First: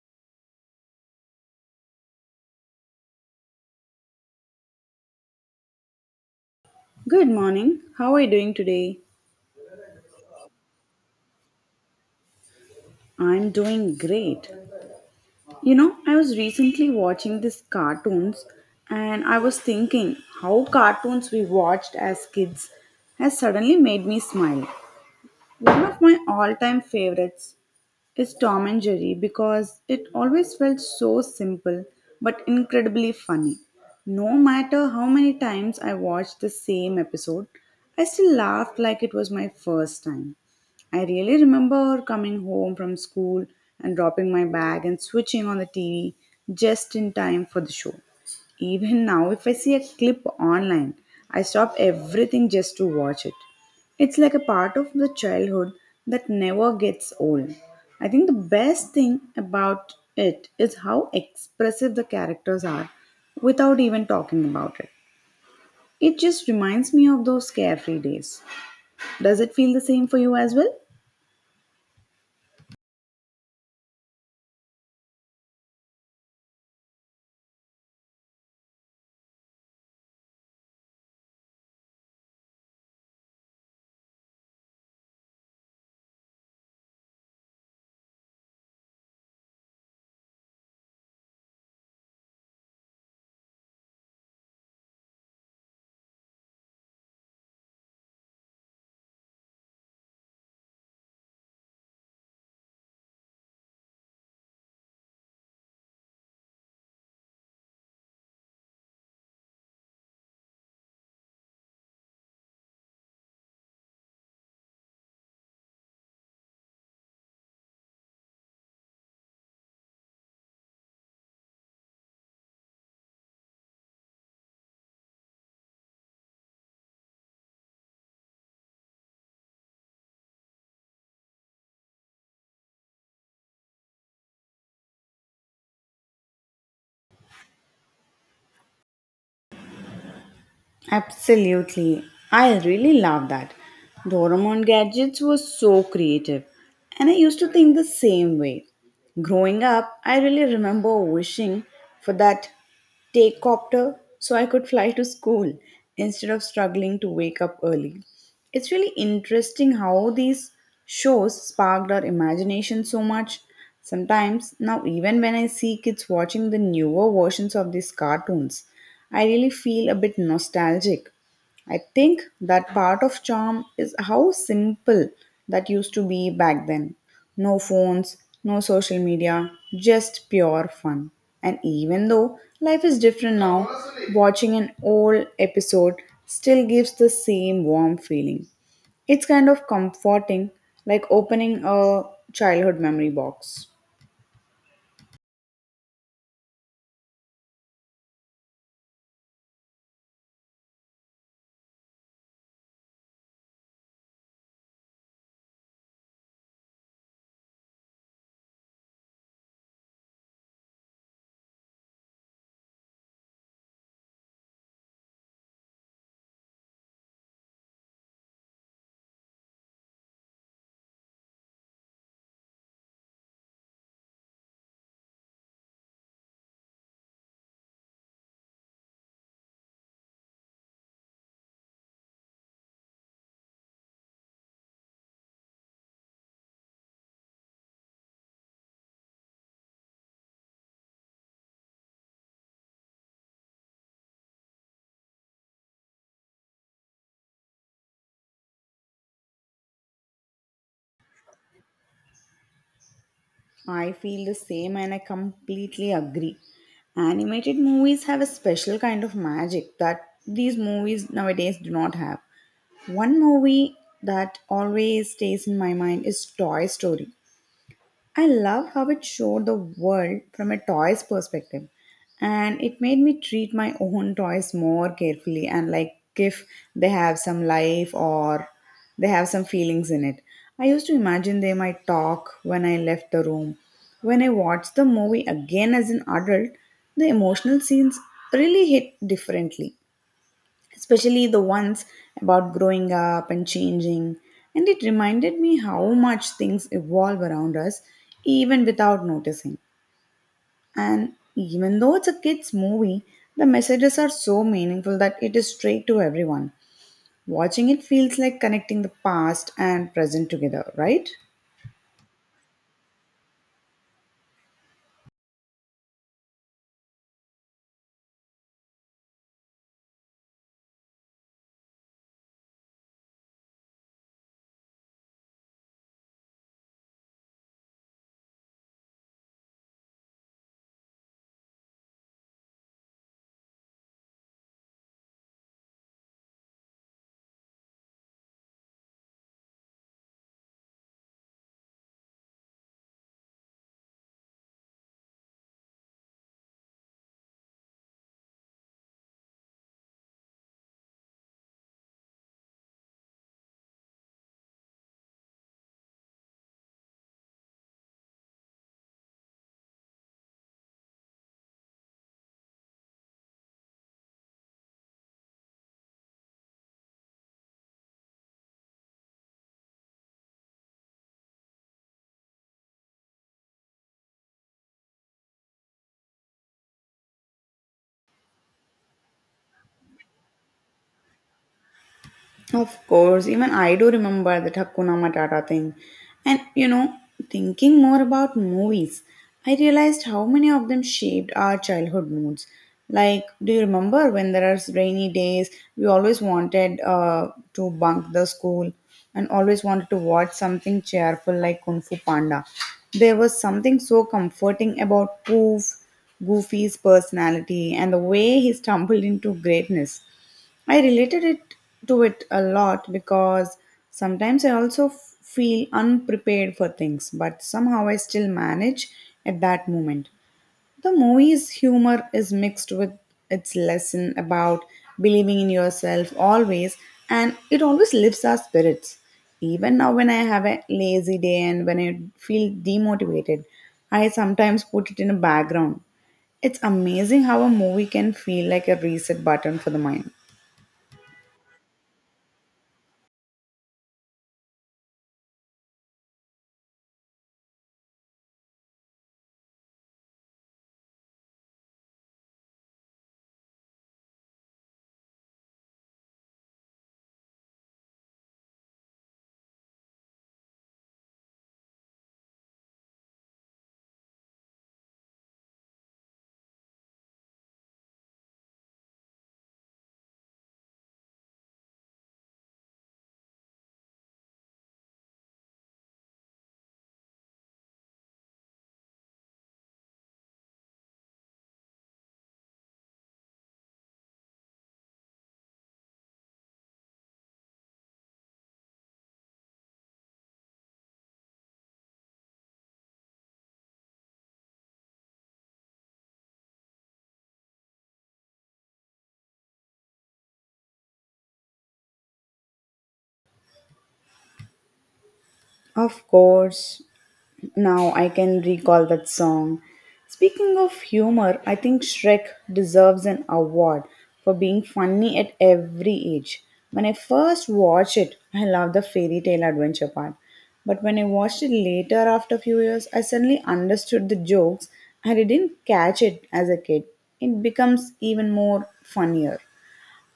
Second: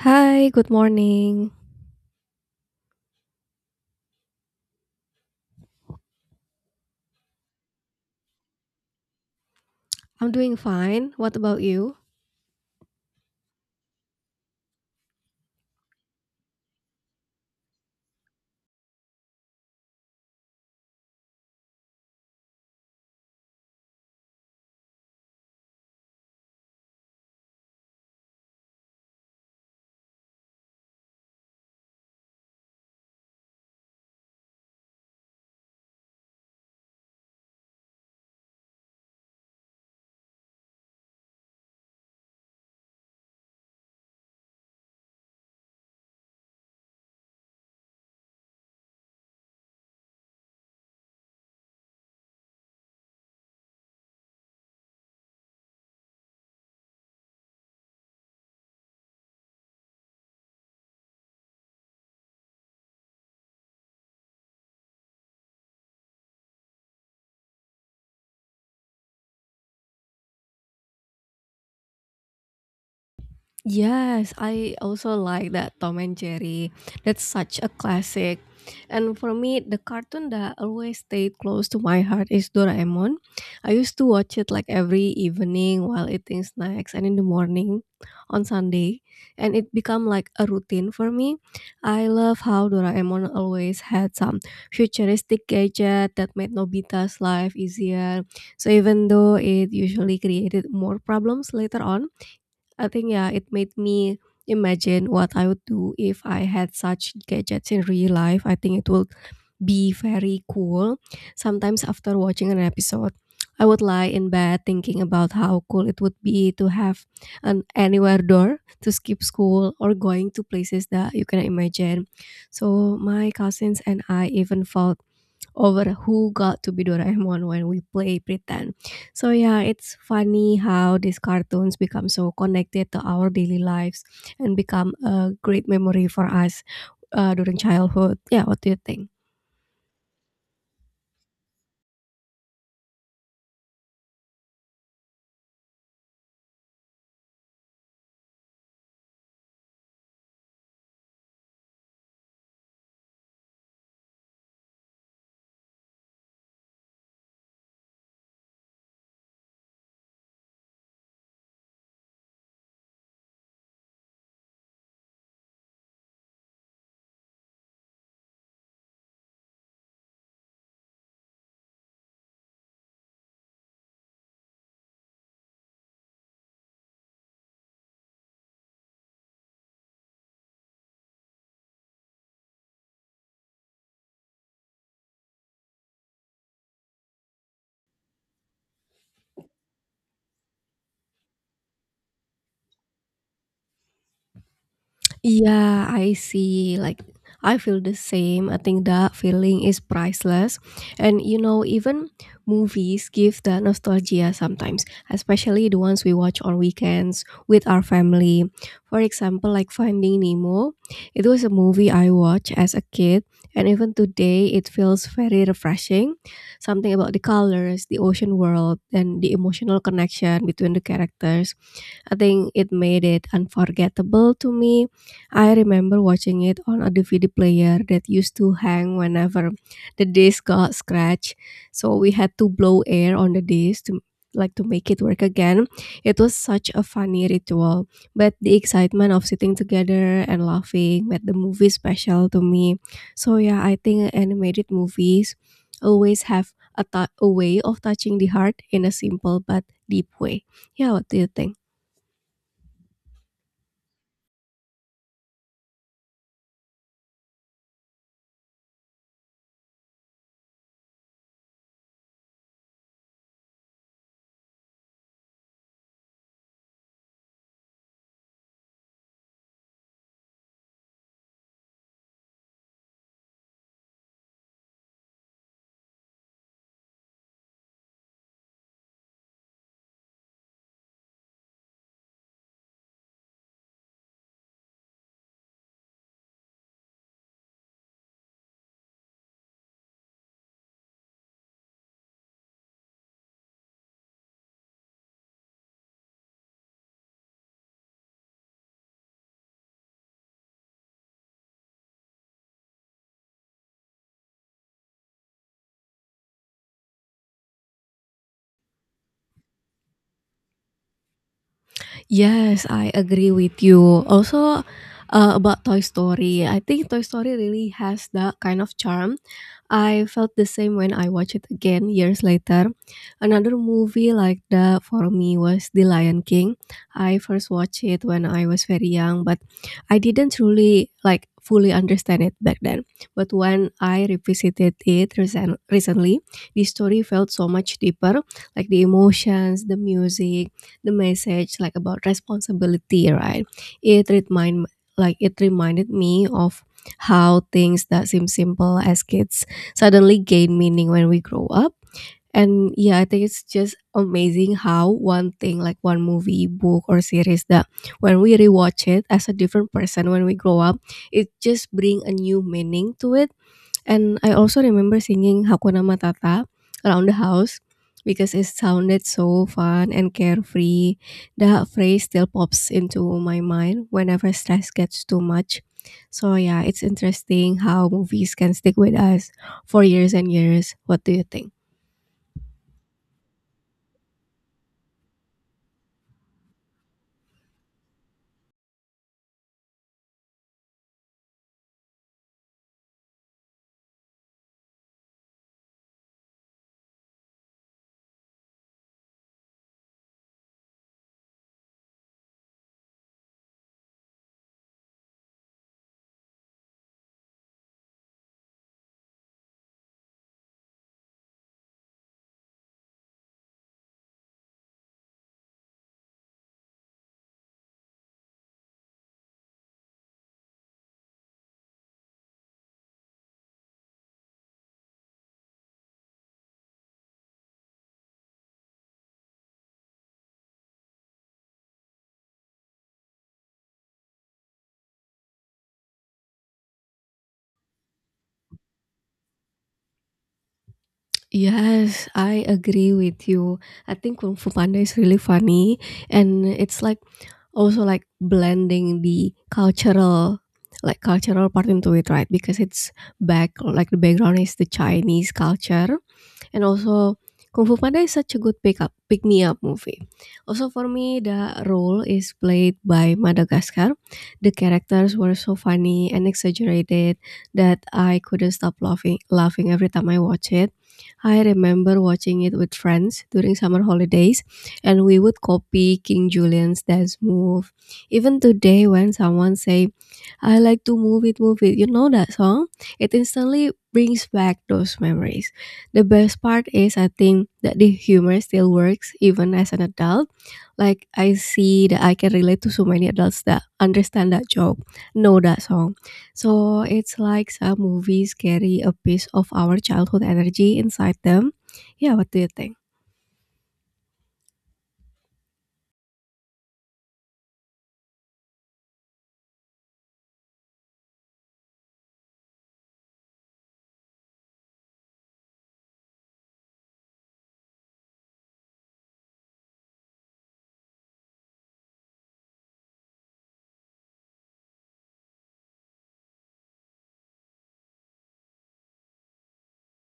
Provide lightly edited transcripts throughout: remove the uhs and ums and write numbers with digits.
Hi, good morning. Good morning. How are you doing today? I'm doing fine. What about you? I'm doing great. You know, I was recently watching these cartoons and I was thinking how cartoons we watched as kids has suddenly made me smile. One of my all time favorites is Tom and Jerry because it always felt so simple but incredibly funny. No matter how many times I watched the same episode, I still laughed like it was my first time. I really remember coming home from school and dropping my bag and switching on the TV just in time for the show. Even now, if I see a clip online, I stop everything just to watch it. It's like a part of the childhood that never gets old. I think the best thing about it is how expressive the characters are without even talking about it. It just reminds me of those carefree days. Does it feel the same for you as well? Yes, I also like that Tom and Jerry. That's such a classic. And for me, the cartoon that always stayed close to my heart is Doraemon. I used to watch it like every evening while eating snacks and in the morning on Sunday, and it become like a routine for me. I love how Doraemon always had some futuristic gadget that made Nobita's life easier. So even though it usually created more problems later on, I think yeah, it made me imagine what I would do if I had such gadgets in real life. I think it would be very cool. Sometimes after watching an episode, I would lie in bed thinking about how cool it would be to have an anywhere door to skip school or going to places that you can imagine. So my cousins and I even felt over who got to be Doraemon when we play pretend. So yeah, it's funny how these cartoons become so connected to our daily lives and become a great memory for us during childhood. Yeah, what do you think? Absolutely. I really love that. Doraemon gadgets were so creative, and I used to think the same way. Growing up, I really remember wishing for that take copter so I could fly to school instead of struggling to wake up early. It's really interesting how these shows sparked our imagination so much. Sometimes, now, even when I see kids watching the newer versions of these cartoons, I really feel a bit nostalgic. I think that part of charm is how simple that used to be back then. No phones, no social media, just pure fun. And even though life is different now, watching an old episode still gives the same warm feeling. It's kind of comforting, like opening a childhood memory box. Yeah, I see. Like, I feel the same. I think that feeling is priceless. And you know, even movies give that nostalgia sometimes, especially the ones we watch on weekends with our family. For example, like Finding Nemo. It was a movie I watched as a kid, and even today it feels very refreshing. Something about the colors, the ocean world, and the emotional connection between the characters, I think it made it unforgettable to me. I remember watching it on a DVD player that used to hang whenever the disc got scratched. So we had to blow air on the disc to to make it work again. It was such a funny ritual, but the excitement of sitting together and laughing made the movie special to me. So yeah, I think animated movies always have a way of touching the heart in a simple but deep way. Yeah, what do you think? I feel the same and I completely agree. Animated movies have a special kind of magic that these movies nowadays do not have. One movie that always stays in my mind is Toy Story. I love how it showed the world from a toy's perspective. And it made me treat my own toys more carefully and like if they have some life or they have some feelings in it. I used to imagine they might talk when I left the room. When I watched the movie again as an adult, the emotional scenes really hit differently, especially the ones about growing up and changing. And it reminded me how much things evolve around us, even without noticing. And even though it's a kid's movie, the messages are so meaningful that it is straight to everyone. Watching it feels like connecting the past and present together, right? Yes, I agree with you. Also, about Toy Story, I think Toy Story really has that kind of charm. I felt the same when I watched it again years later. Another movie like that for me was The Lion King. I first watched it when I was very young, but I didn't really like fully understand it back then. But when I revisited it recently, the story felt so much deeper, like the emotions, the music, the message, like about responsibility, right? it remind like it reminded me of how things that seem simple as kids suddenly gain meaning when we grow up. And yeah, I think it's just amazing how one thing, like one movie, book or series, that when we rewatch it as a different person when we grow up, it just bring a new meaning to it. And I also remember singing Hakuna Matata around the house because it sounded so fun and carefree. That phrase still pops into my mind whenever stress gets too much. So, yeah, it's interesting how movies can stick with us for years and years. What do you think? Of course, even I do remember that Hakuna Matata thing. And you know, thinking more about movies, I realized how many of them shaped our childhood moods. Like, do you remember when there are rainy days, we always wanted to bunk the school and always wanted to watch something cheerful like Kung Fu Panda? There was something so comforting about Poof, Goofy's personality and the way he stumbled into greatness. I related it to it a lot because sometimes I also feel unprepared for things, but somehow I still manage at that moment. The movie's humor is mixed with its lesson about believing in yourself always, and it always lifts our spirits. Even now, when I have a lazy day and when I feel demotivated, I sometimes put it in a background. It's amazing how a movie can feel like a reset button for the mind. Yes, I agree with you. I think Kung Fu Panda is really funny and it's like also like blending the cultural, like cultural part into it, right? Because it's back like the background is the chinese culture. And also, Kung Fu Panda is such a good pick me up movie. Also, for me, the role is played by Madagascar. The characters were so funny and exaggerated that I couldn't stop laughing every time I watch it. I remember watching it with friends during summer holidays, and we would copy King Julian's dance move. Even today, when someone say, "I like to move it," you know that song. It instantly brings back those memories. The best part is, I think, that the humor still works even as an adult. Like I see that I can relate to so many adults that understand that joke, know that song. So it's like some movies carry a piece of our childhood energy inside them. Yeah, what do you think? Of course, now I can recall that song. Speaking of humor, I think Shrek deserves an award for being funny at every age. When I first watched it, I loved the fairy tale adventure part. But when I watched it later after a few years, I suddenly understood the jokes and I didn't catch it as a kid. It becomes even more funnier.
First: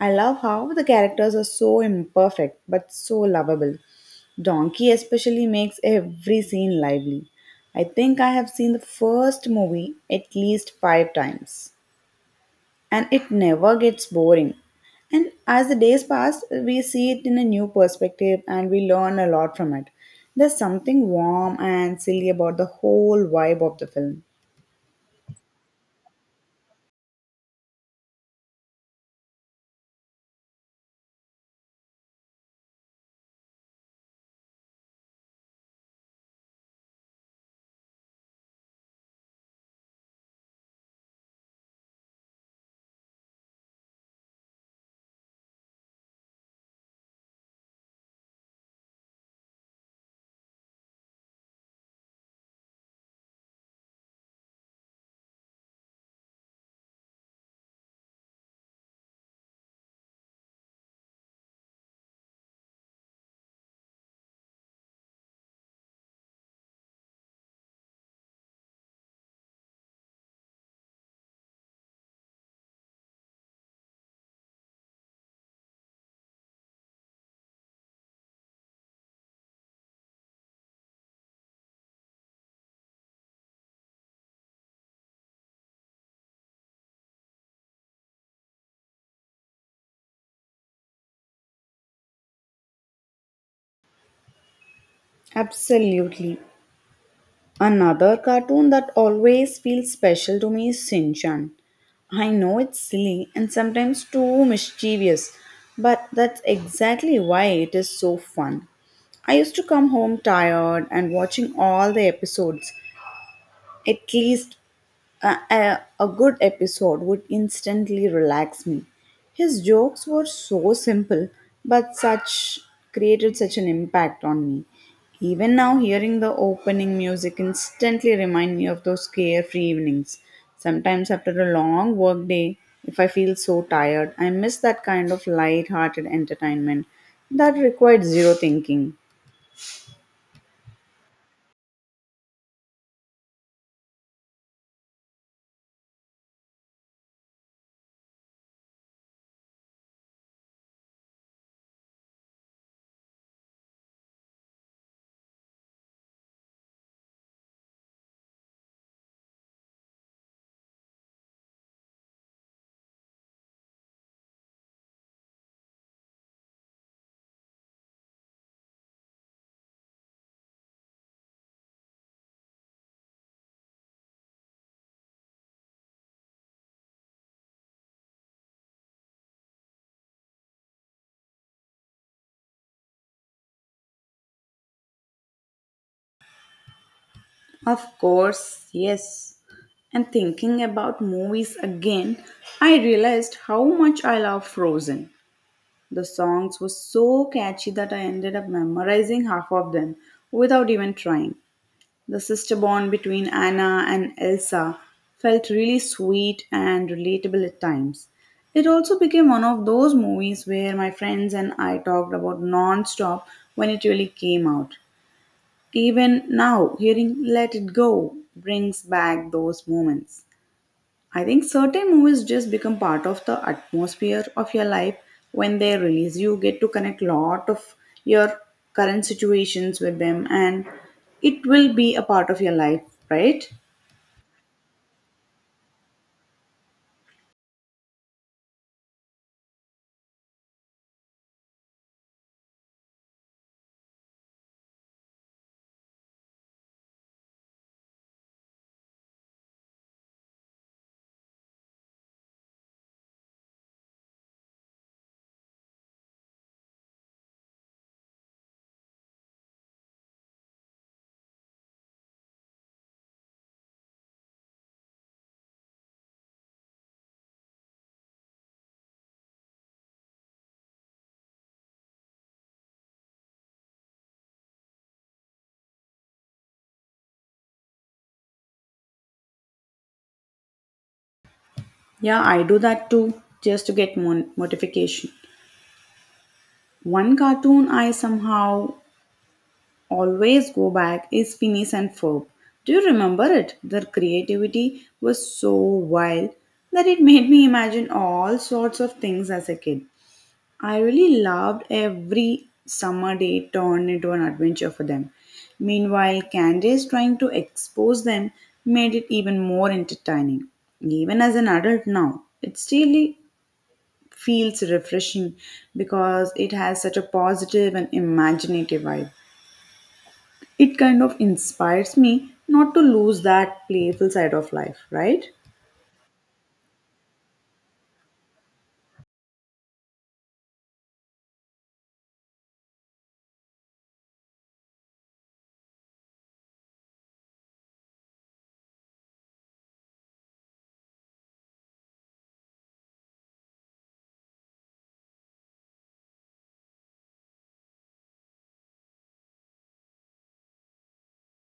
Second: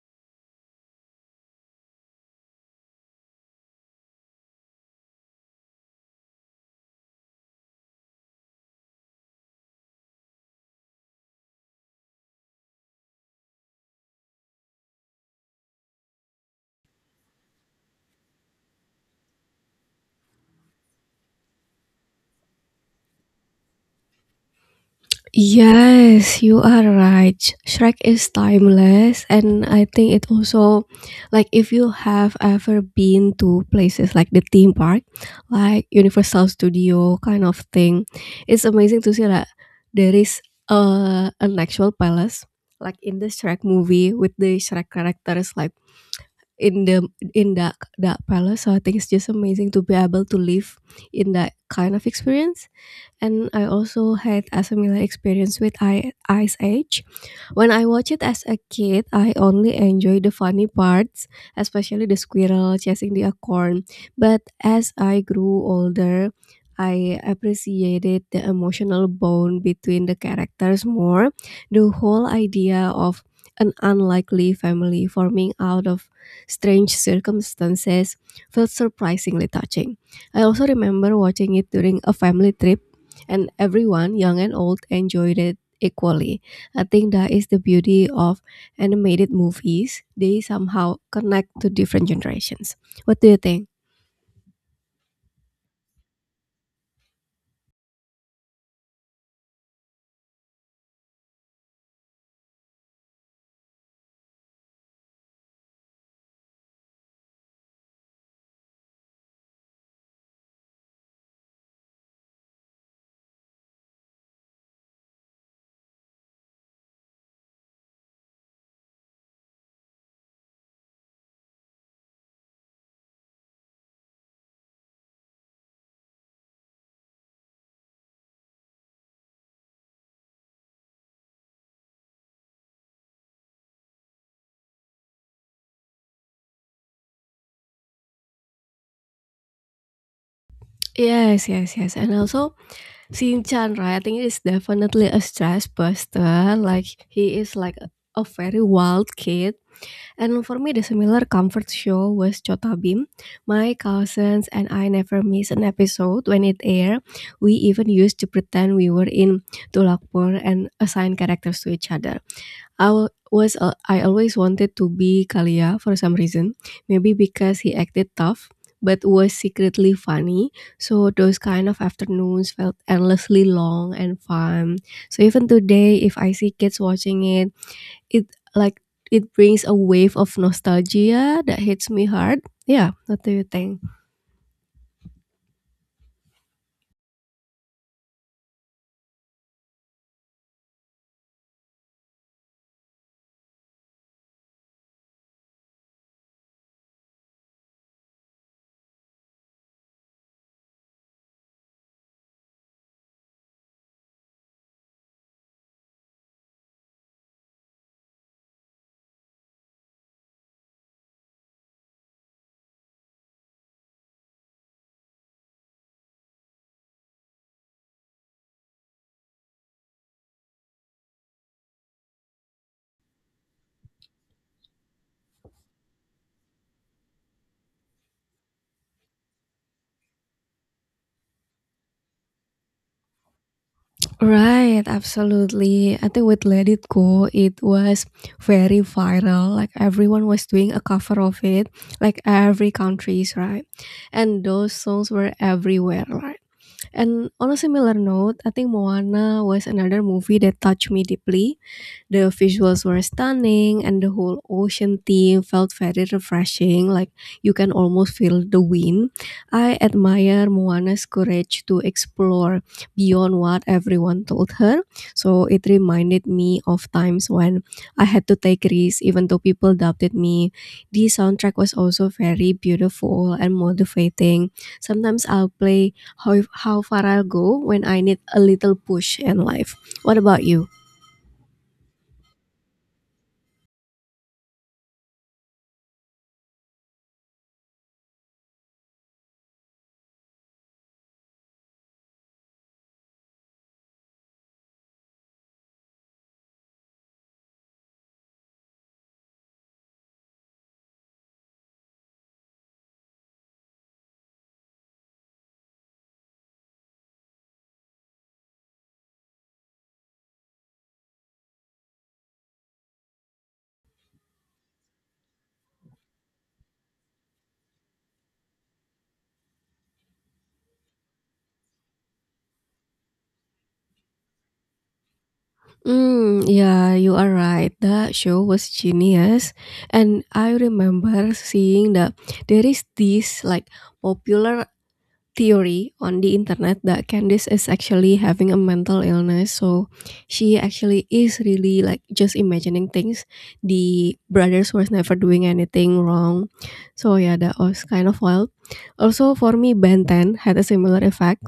I love how the characters are so imperfect but so lovable. Donkey especially makes every scene lively. I think I have seen the first movie at least five times, and it never gets boring. And as the days pass, we see it in a new perspective and we learn a lot from it. There's something warm and silly about the whole vibe of the film. Yes, you are right. Shrek is timeless and I think it also, like if you have ever been to places like the theme park, like Universal Studio kind of thing, it's amazing to see that there is an actual palace like in the Shrek movie with the Shrek characters, like in the in that that palace. So I think it's just amazing to be able to live in that kind of experience. And I also had a similar experience with Ice Age. When I watch it as a kid, I only enjoy the funny parts, especially the squirrel chasing the acorn. But as I grew older, I appreciated the emotional bond between the characters more. The whole idea of an unlikely family forming out of strange circumstances felt surprisingly touching. I also remember watching it during a family trip, and everyone, young and old, enjoyed it equally. I think that is the beauty of animated movies. They somehow connect to different generations. What do you think? Absolutely. Another cartoon that always feels special to me is Shin Chan. I know it's silly and sometimes too mischievous, but that's exactly why it is so fun. I used to come home tired and watching all the episodes at least a good episode would instantly relax me. His jokes were so simple, but such created such an impact on me. Even now, hearing the opening music instantly remind me of those carefree evenings. Sometimes after a long work day, if I feel so tired, I miss that kind of light-hearted entertainment that required zero thinking. Yes, yes, yes. And also, Shinchan, right? I think it is definitely a stress buster. Like, he is like a very wild kid. And for me, the similar comfort show was Chotabim. My cousins and I never miss an episode when it aired. We even used to pretend we were in Tulakpur and assign characters to each other. I wa- was al- I always wanted to be Kalia for some reason, maybe because he acted tough but was secretly funny. So those kind of afternoons felt endlessly long and fun. So even today, if I see kids watching it, it like it brings a wave of nostalgia that hits me hard. Yeah, what do you think? Of course, yes. And thinking about movies again, I realized how much I love Frozen. The songs were so catchy that I ended up memorizing half of them without even trying. The sister bond between Anna and Elsa felt really sweet and relatable at times. It also became one of those movies where my friends and I talked about non-stop when it really came out. Even now, hearing Let It Go brings back those moments. I think certain movies just become part of the atmosphere of your life when they release. You get to connect lot of your current situations with them and it will be a part of your life, right? Right, absolutely. I think with Let It Go, it was very viral. Like everyone was doing a cover of it, like every countries, right? And those songs were everywhere, right? And on a similar note, I think Moana was another movie that touched me deeply. The visuals were stunning, and the whole ocean theme felt very refreshing. Like you can almost feel the wind. I admire Moana's courage to explore beyond what everyone told her. So it reminded me of times when I had to take risks, even though people doubted me. The soundtrack was also very beautiful and motivating. Sometimes I'll play How Far I'll Go when I need a little push in life. What about you? Yeah, I do that too just to get notification. One cartoon I somehow always go back is Phineas and Ferb. Do you remember it? Their creativity was so wild that it made me imagine all sorts of things as a kid. I really loved every summer day turned into an adventure for them. Meanwhile, Candace trying to expose them made it even more entertaining. Even as an adult now, it still feels refreshing because it has such a positive and imaginative vibe. It kind of inspires me not to lose that playful side of life, right? Mm, yeah, you are right. That show was genius. And I remember seeing that there is this, like, popular theory on the internet that Candice is actually having a mental illness. So she actually is really like just imagining things. The brothers was never doing anything wrong. So yeah, that was kind of wild. Also for me, Ben 10 had a similar effect.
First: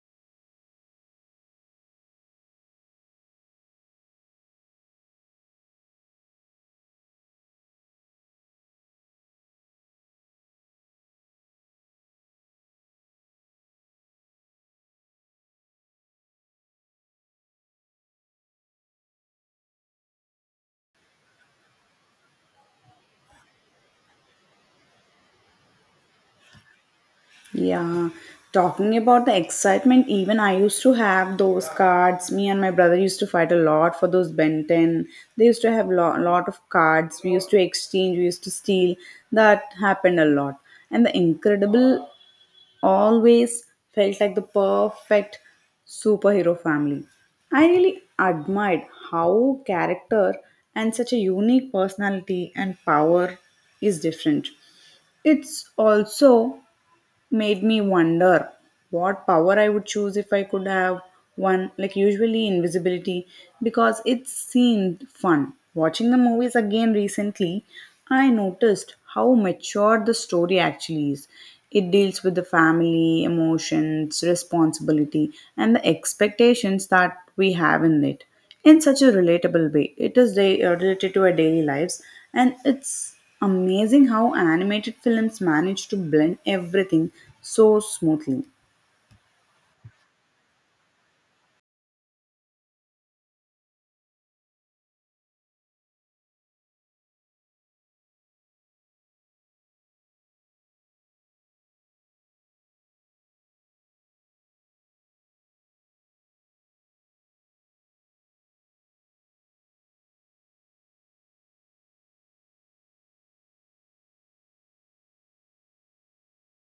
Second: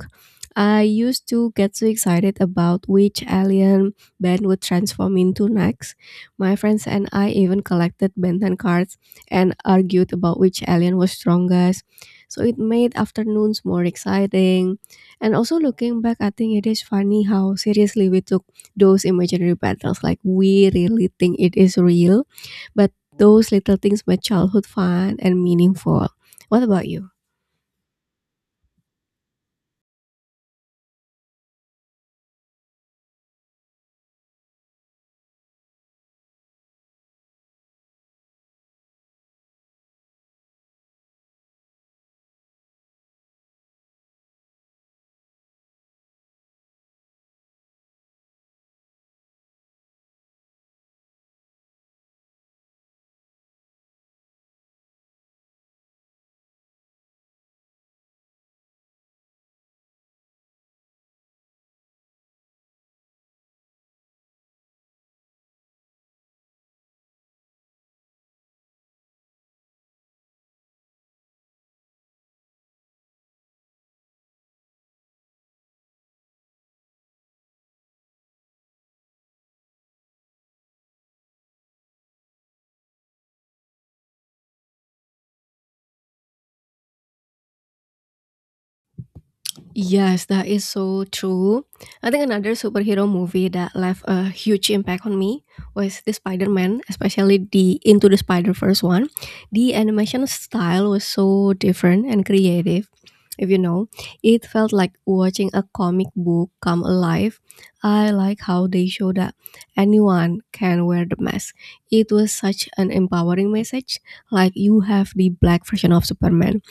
I used to get so excited about which alien Ben would transform into next. My friends and I even collected Ben 10 cards and argued about which alien was strongest, so it made afternoons more exciting. And also looking back, I think it is funny how seriously we took those imaginary battles. Like we really think it is real, but those little things made childhood fun and meaningful. What about you? Yeah, talking about the excitement, even I used to have those cards. Me and my brother used to fight a lot for those Ben 10. They used to have a lot of cards. We used to exchange, we used to steal. That happened a lot. And the Incredible always felt like the perfect superhero family. I really admired how character and such a unique personality and power is different. It's also made me wonder what power I would choose if I could have one, like usually invisibility, because it seemed fun. Watching the movies again recently, I noticed how mature the story actually is. It deals with the family, emotions, responsibility, and the expectations that we have in it in such a relatable way. It is related to our daily lives, and it's amazing how animated films manage to blend everything so smoothly. Yes, that is so true. I think another superhero movie that left a huge impact on me was the Spider-Man, especially the Into the Spider-Verse one. The animation style was so different and creative. If you know, it felt like watching a comic book come alive. I like how they show that anyone can wear the mask. It was such an empowering message, like you have the black version of Superman,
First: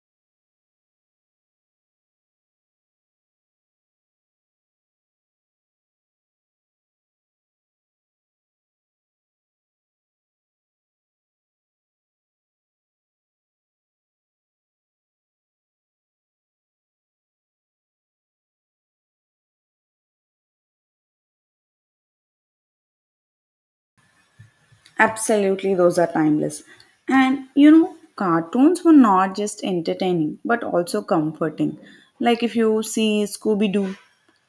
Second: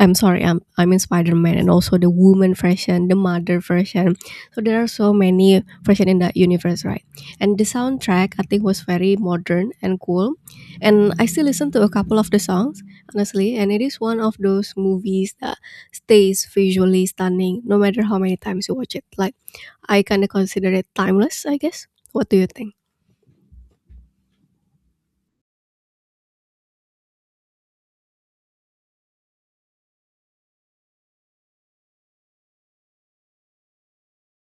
I'm sorry, I'm in Spider-Man, and also the woman version, the mother version. So there are so many version in that universe, right? And the soundtrack I think was very modern and cool. And I still listen to a couple of the songs, honestly, and it is one of those movies that stays visually stunning no matter how many times you watch it. Like I kinda consider it timeless, I guess. What do you think? Absolutely, those are timeless. And you know, cartoons were not just entertaining but also comforting. Like if you see Scooby Doo,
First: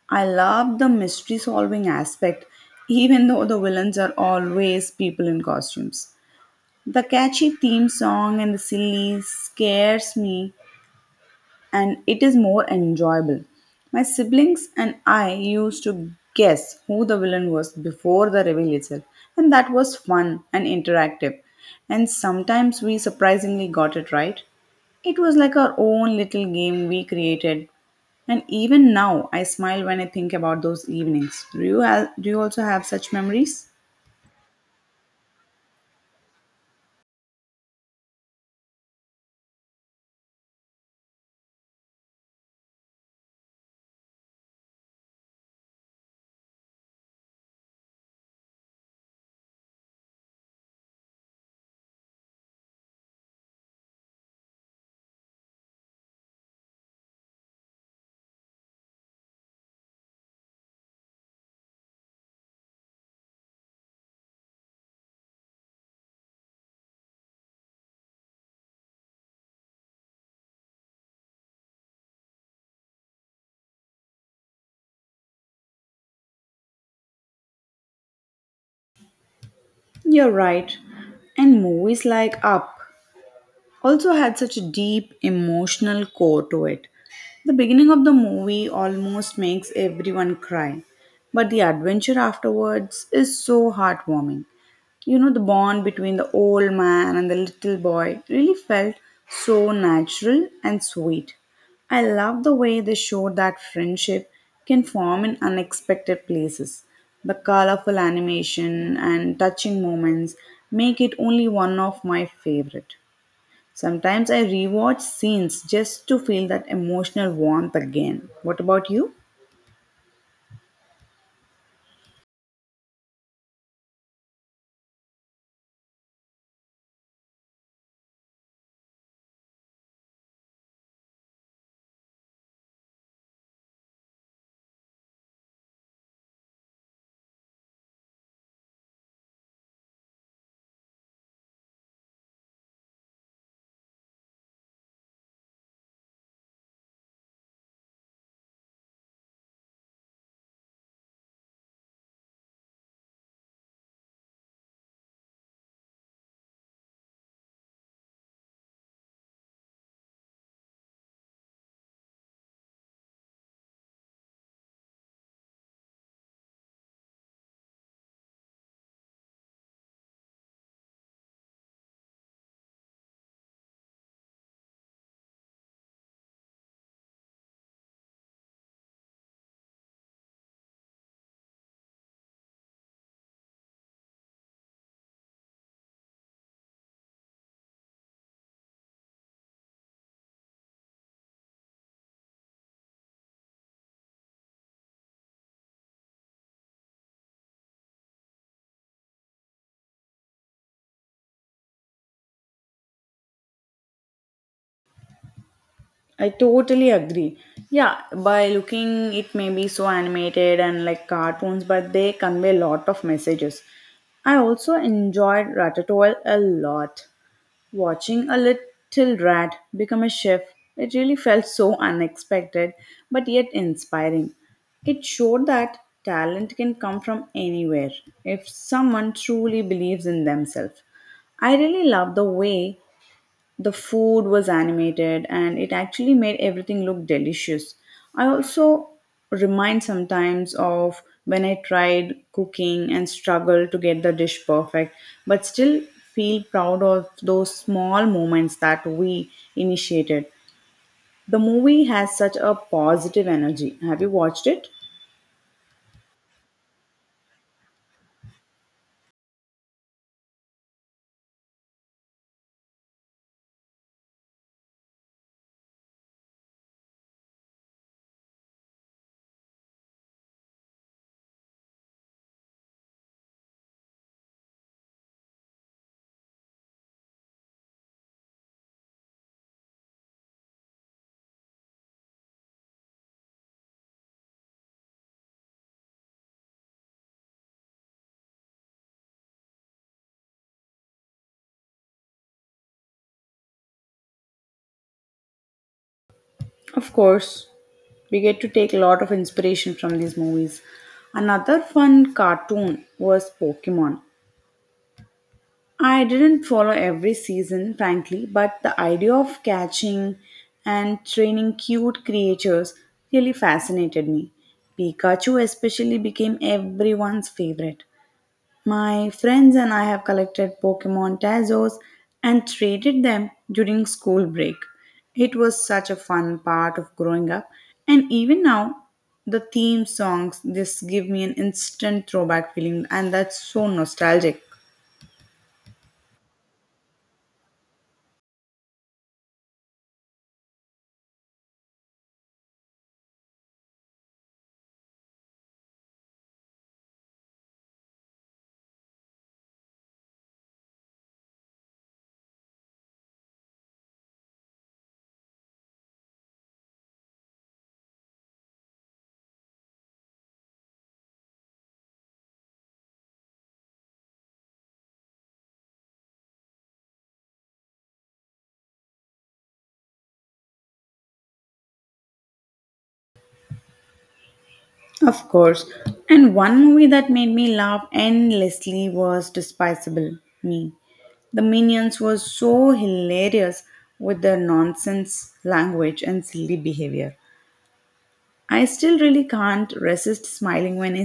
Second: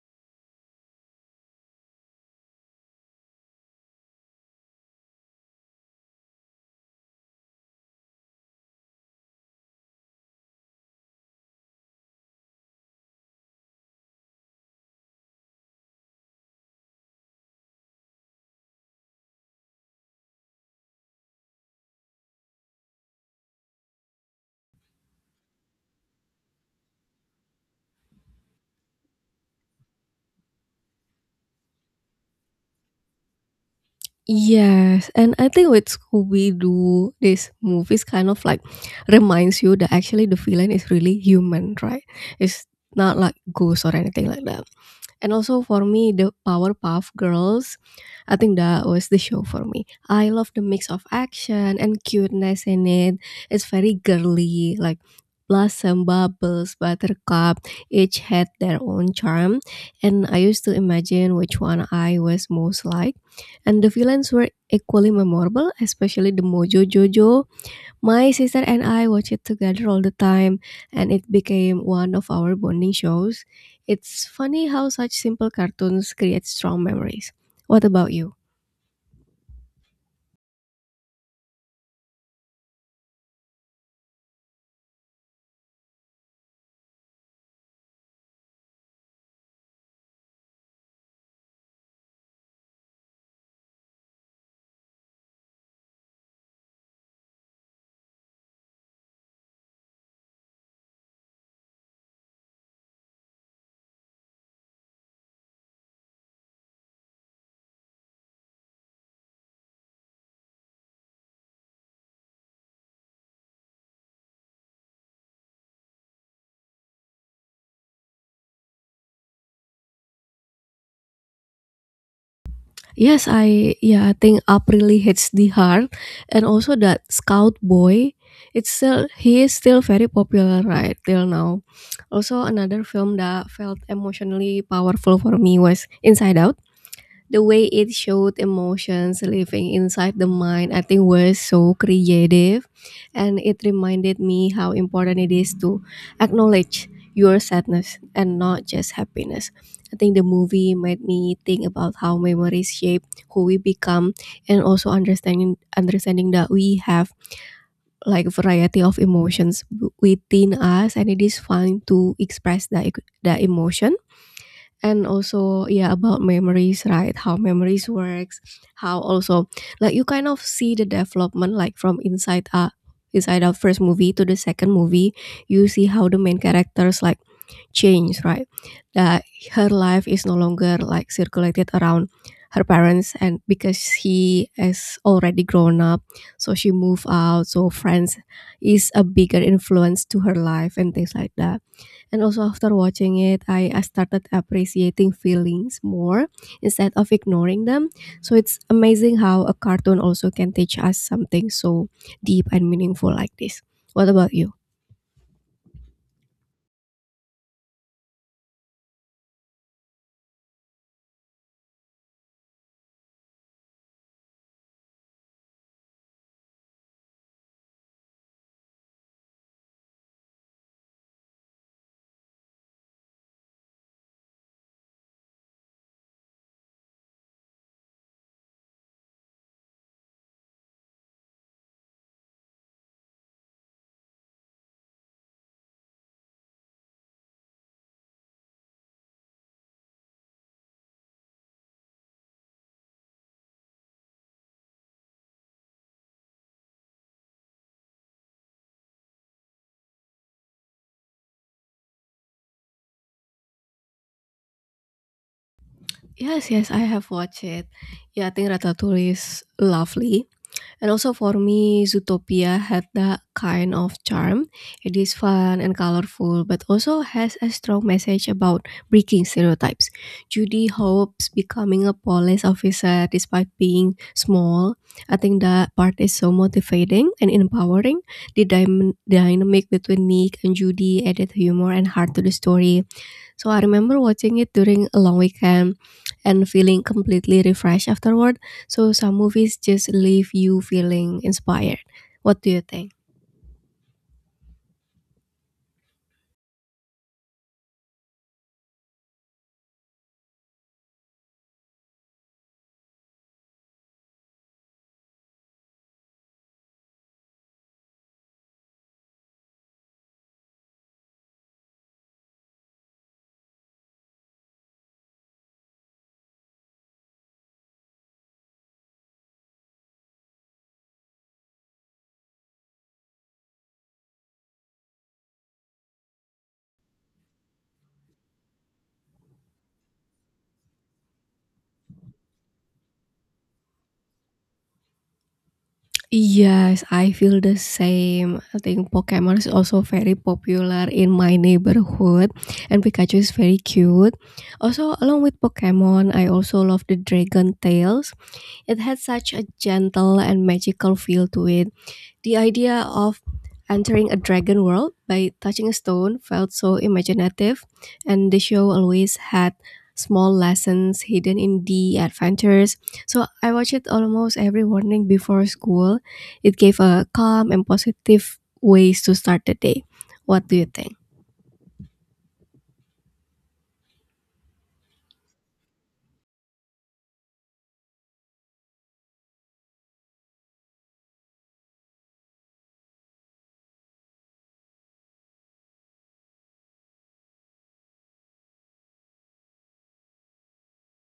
I love the mystery solving aspect, even though the villains are always people in costumes. The catchy theme song and the silly scares me and it is more enjoyable. My siblings and I used to guess who the villain was before the reveal itself, and that was fun and interactive. And sometimes we surprisingly got it right. It was like our own little game we created. And even now, I smile when I think about those evenings. Do you also have such memories? Yes, and I think with Scooby-Doo, this movies kind of like reminds you that actually the villain is really human, right? It's not like ghosts or anything like that. And also for me, the Powerpuff Girls, I think that was the show for me. I love the mix of action and cuteness in it. It's very girly, like Blossom, Bubbles, Buttercup, each had their own charm. And I used to imagine which one I was most like. And the villains were equally memorable, especially the Mojo Jojo. My sister and I watch it together all the time, and it became one of our bonding shows. It's funny how such simple cartoons create strong memories. What about you? You're right. And movies like Up also had such a deep emotional core to it. The beginning of the movie almost makes everyone cry, but the adventure afterwards is so heartwarming. You know, the bond between the old man and the little boy really felt so natural and sweet. I love the way they showed that friendship can form in unexpected places. The colorful animation and touching moments make it only one of my favorite. Sometimes I rewatch scenes just to feel that emotional warmth again. What about you? Yes, I yeah, I think Up really hits the heart, and also that Scout Boy. It's still He is still very popular right till now. Also, another film that felt emotionally powerful for me was Inside Out. The way it showed emotions living inside the mind, I think, was so creative. And it reminded me how important it is to acknowledge your sadness and not just happiness. I think the movie made me think about how memories shape who we become, and also understanding that we have like variety of emotions within us, and it is fine to express that emotion. And also yeah, about memories, right, how memories works, how also, like, you kind of see the development, like from inside out first movie to the second movie, you see how the main characters like change, right? That her life is no longer like circulated around her parents, and because he is already grown up, so she moved out, so friends is a bigger influence to her life and things like that. And also after watching it, I started appreciating feelings more instead of ignoring them. So it's amazing how a cartoon also can teach us something so deep and meaningful like this. What about you? I totally agree. Yeah, by looking, it may be so animated and like cartoons, but they convey a lot of messages. I also enjoyed Ratatouille a lot. Watching a little rat become a chef, it really felt so unexpected but yet inspiring. It showed that talent can come from anywhere if someone truly believes in themselves. I really love the way the food was animated and it actually made everything look delicious. I also remind sometimes of when I tried cooking and struggled to get the dish perfect, but still feel proud of those small moments that we initiated. The movie has such a positive energy. Have you watched it? Yes, yes, I have watched it. Yeah, I think Ratatouille is lovely. And also for me, Zootopia had that kind of charm. It is fun and colorful, but also has a strong message about breaking stereotypes. Judy hopes becoming a police officer despite being small. I think that part is so motivating and empowering. The dynamic between Nick and Judy added humor and heart to the story, so I remember watching it during a long weekend and feeling completely refreshed afterward. So some movies just leave you feeling inspired. What do you think? Of course, we get to take a lot of inspiration from these movies. Another fun cartoon was Pokemon. I didn't follow every season, frankly, but the idea of catching and training cute creatures really fascinated me. Pikachu, especially, became everyone's favorite. My friends and I have collected Pokemon Tazos and traded them during school break. It was such a fun part of growing up, and even now, the theme songs just give me an instant throwback feeling, and that's so nostalgic. Yes, I feel the same. I think Pokemon is also very popular in my neighborhood and Pikachu is very cute. Also, along with Pokemon, I also love the Dragon Tales. It had such a gentle and magical feel to it. The idea of entering a dragon world by touching a stone felt so imaginative, and the show always had small lessons hidden in the adventures. So I watched it almost every morning before school. It gave a calm and positive ways to start the day. What do you think? Of course. And one movie that made me laugh endlessly was Despicable Me. The Minions were so hilarious with their nonsense language and silly behavior. I still really can't resist smiling when I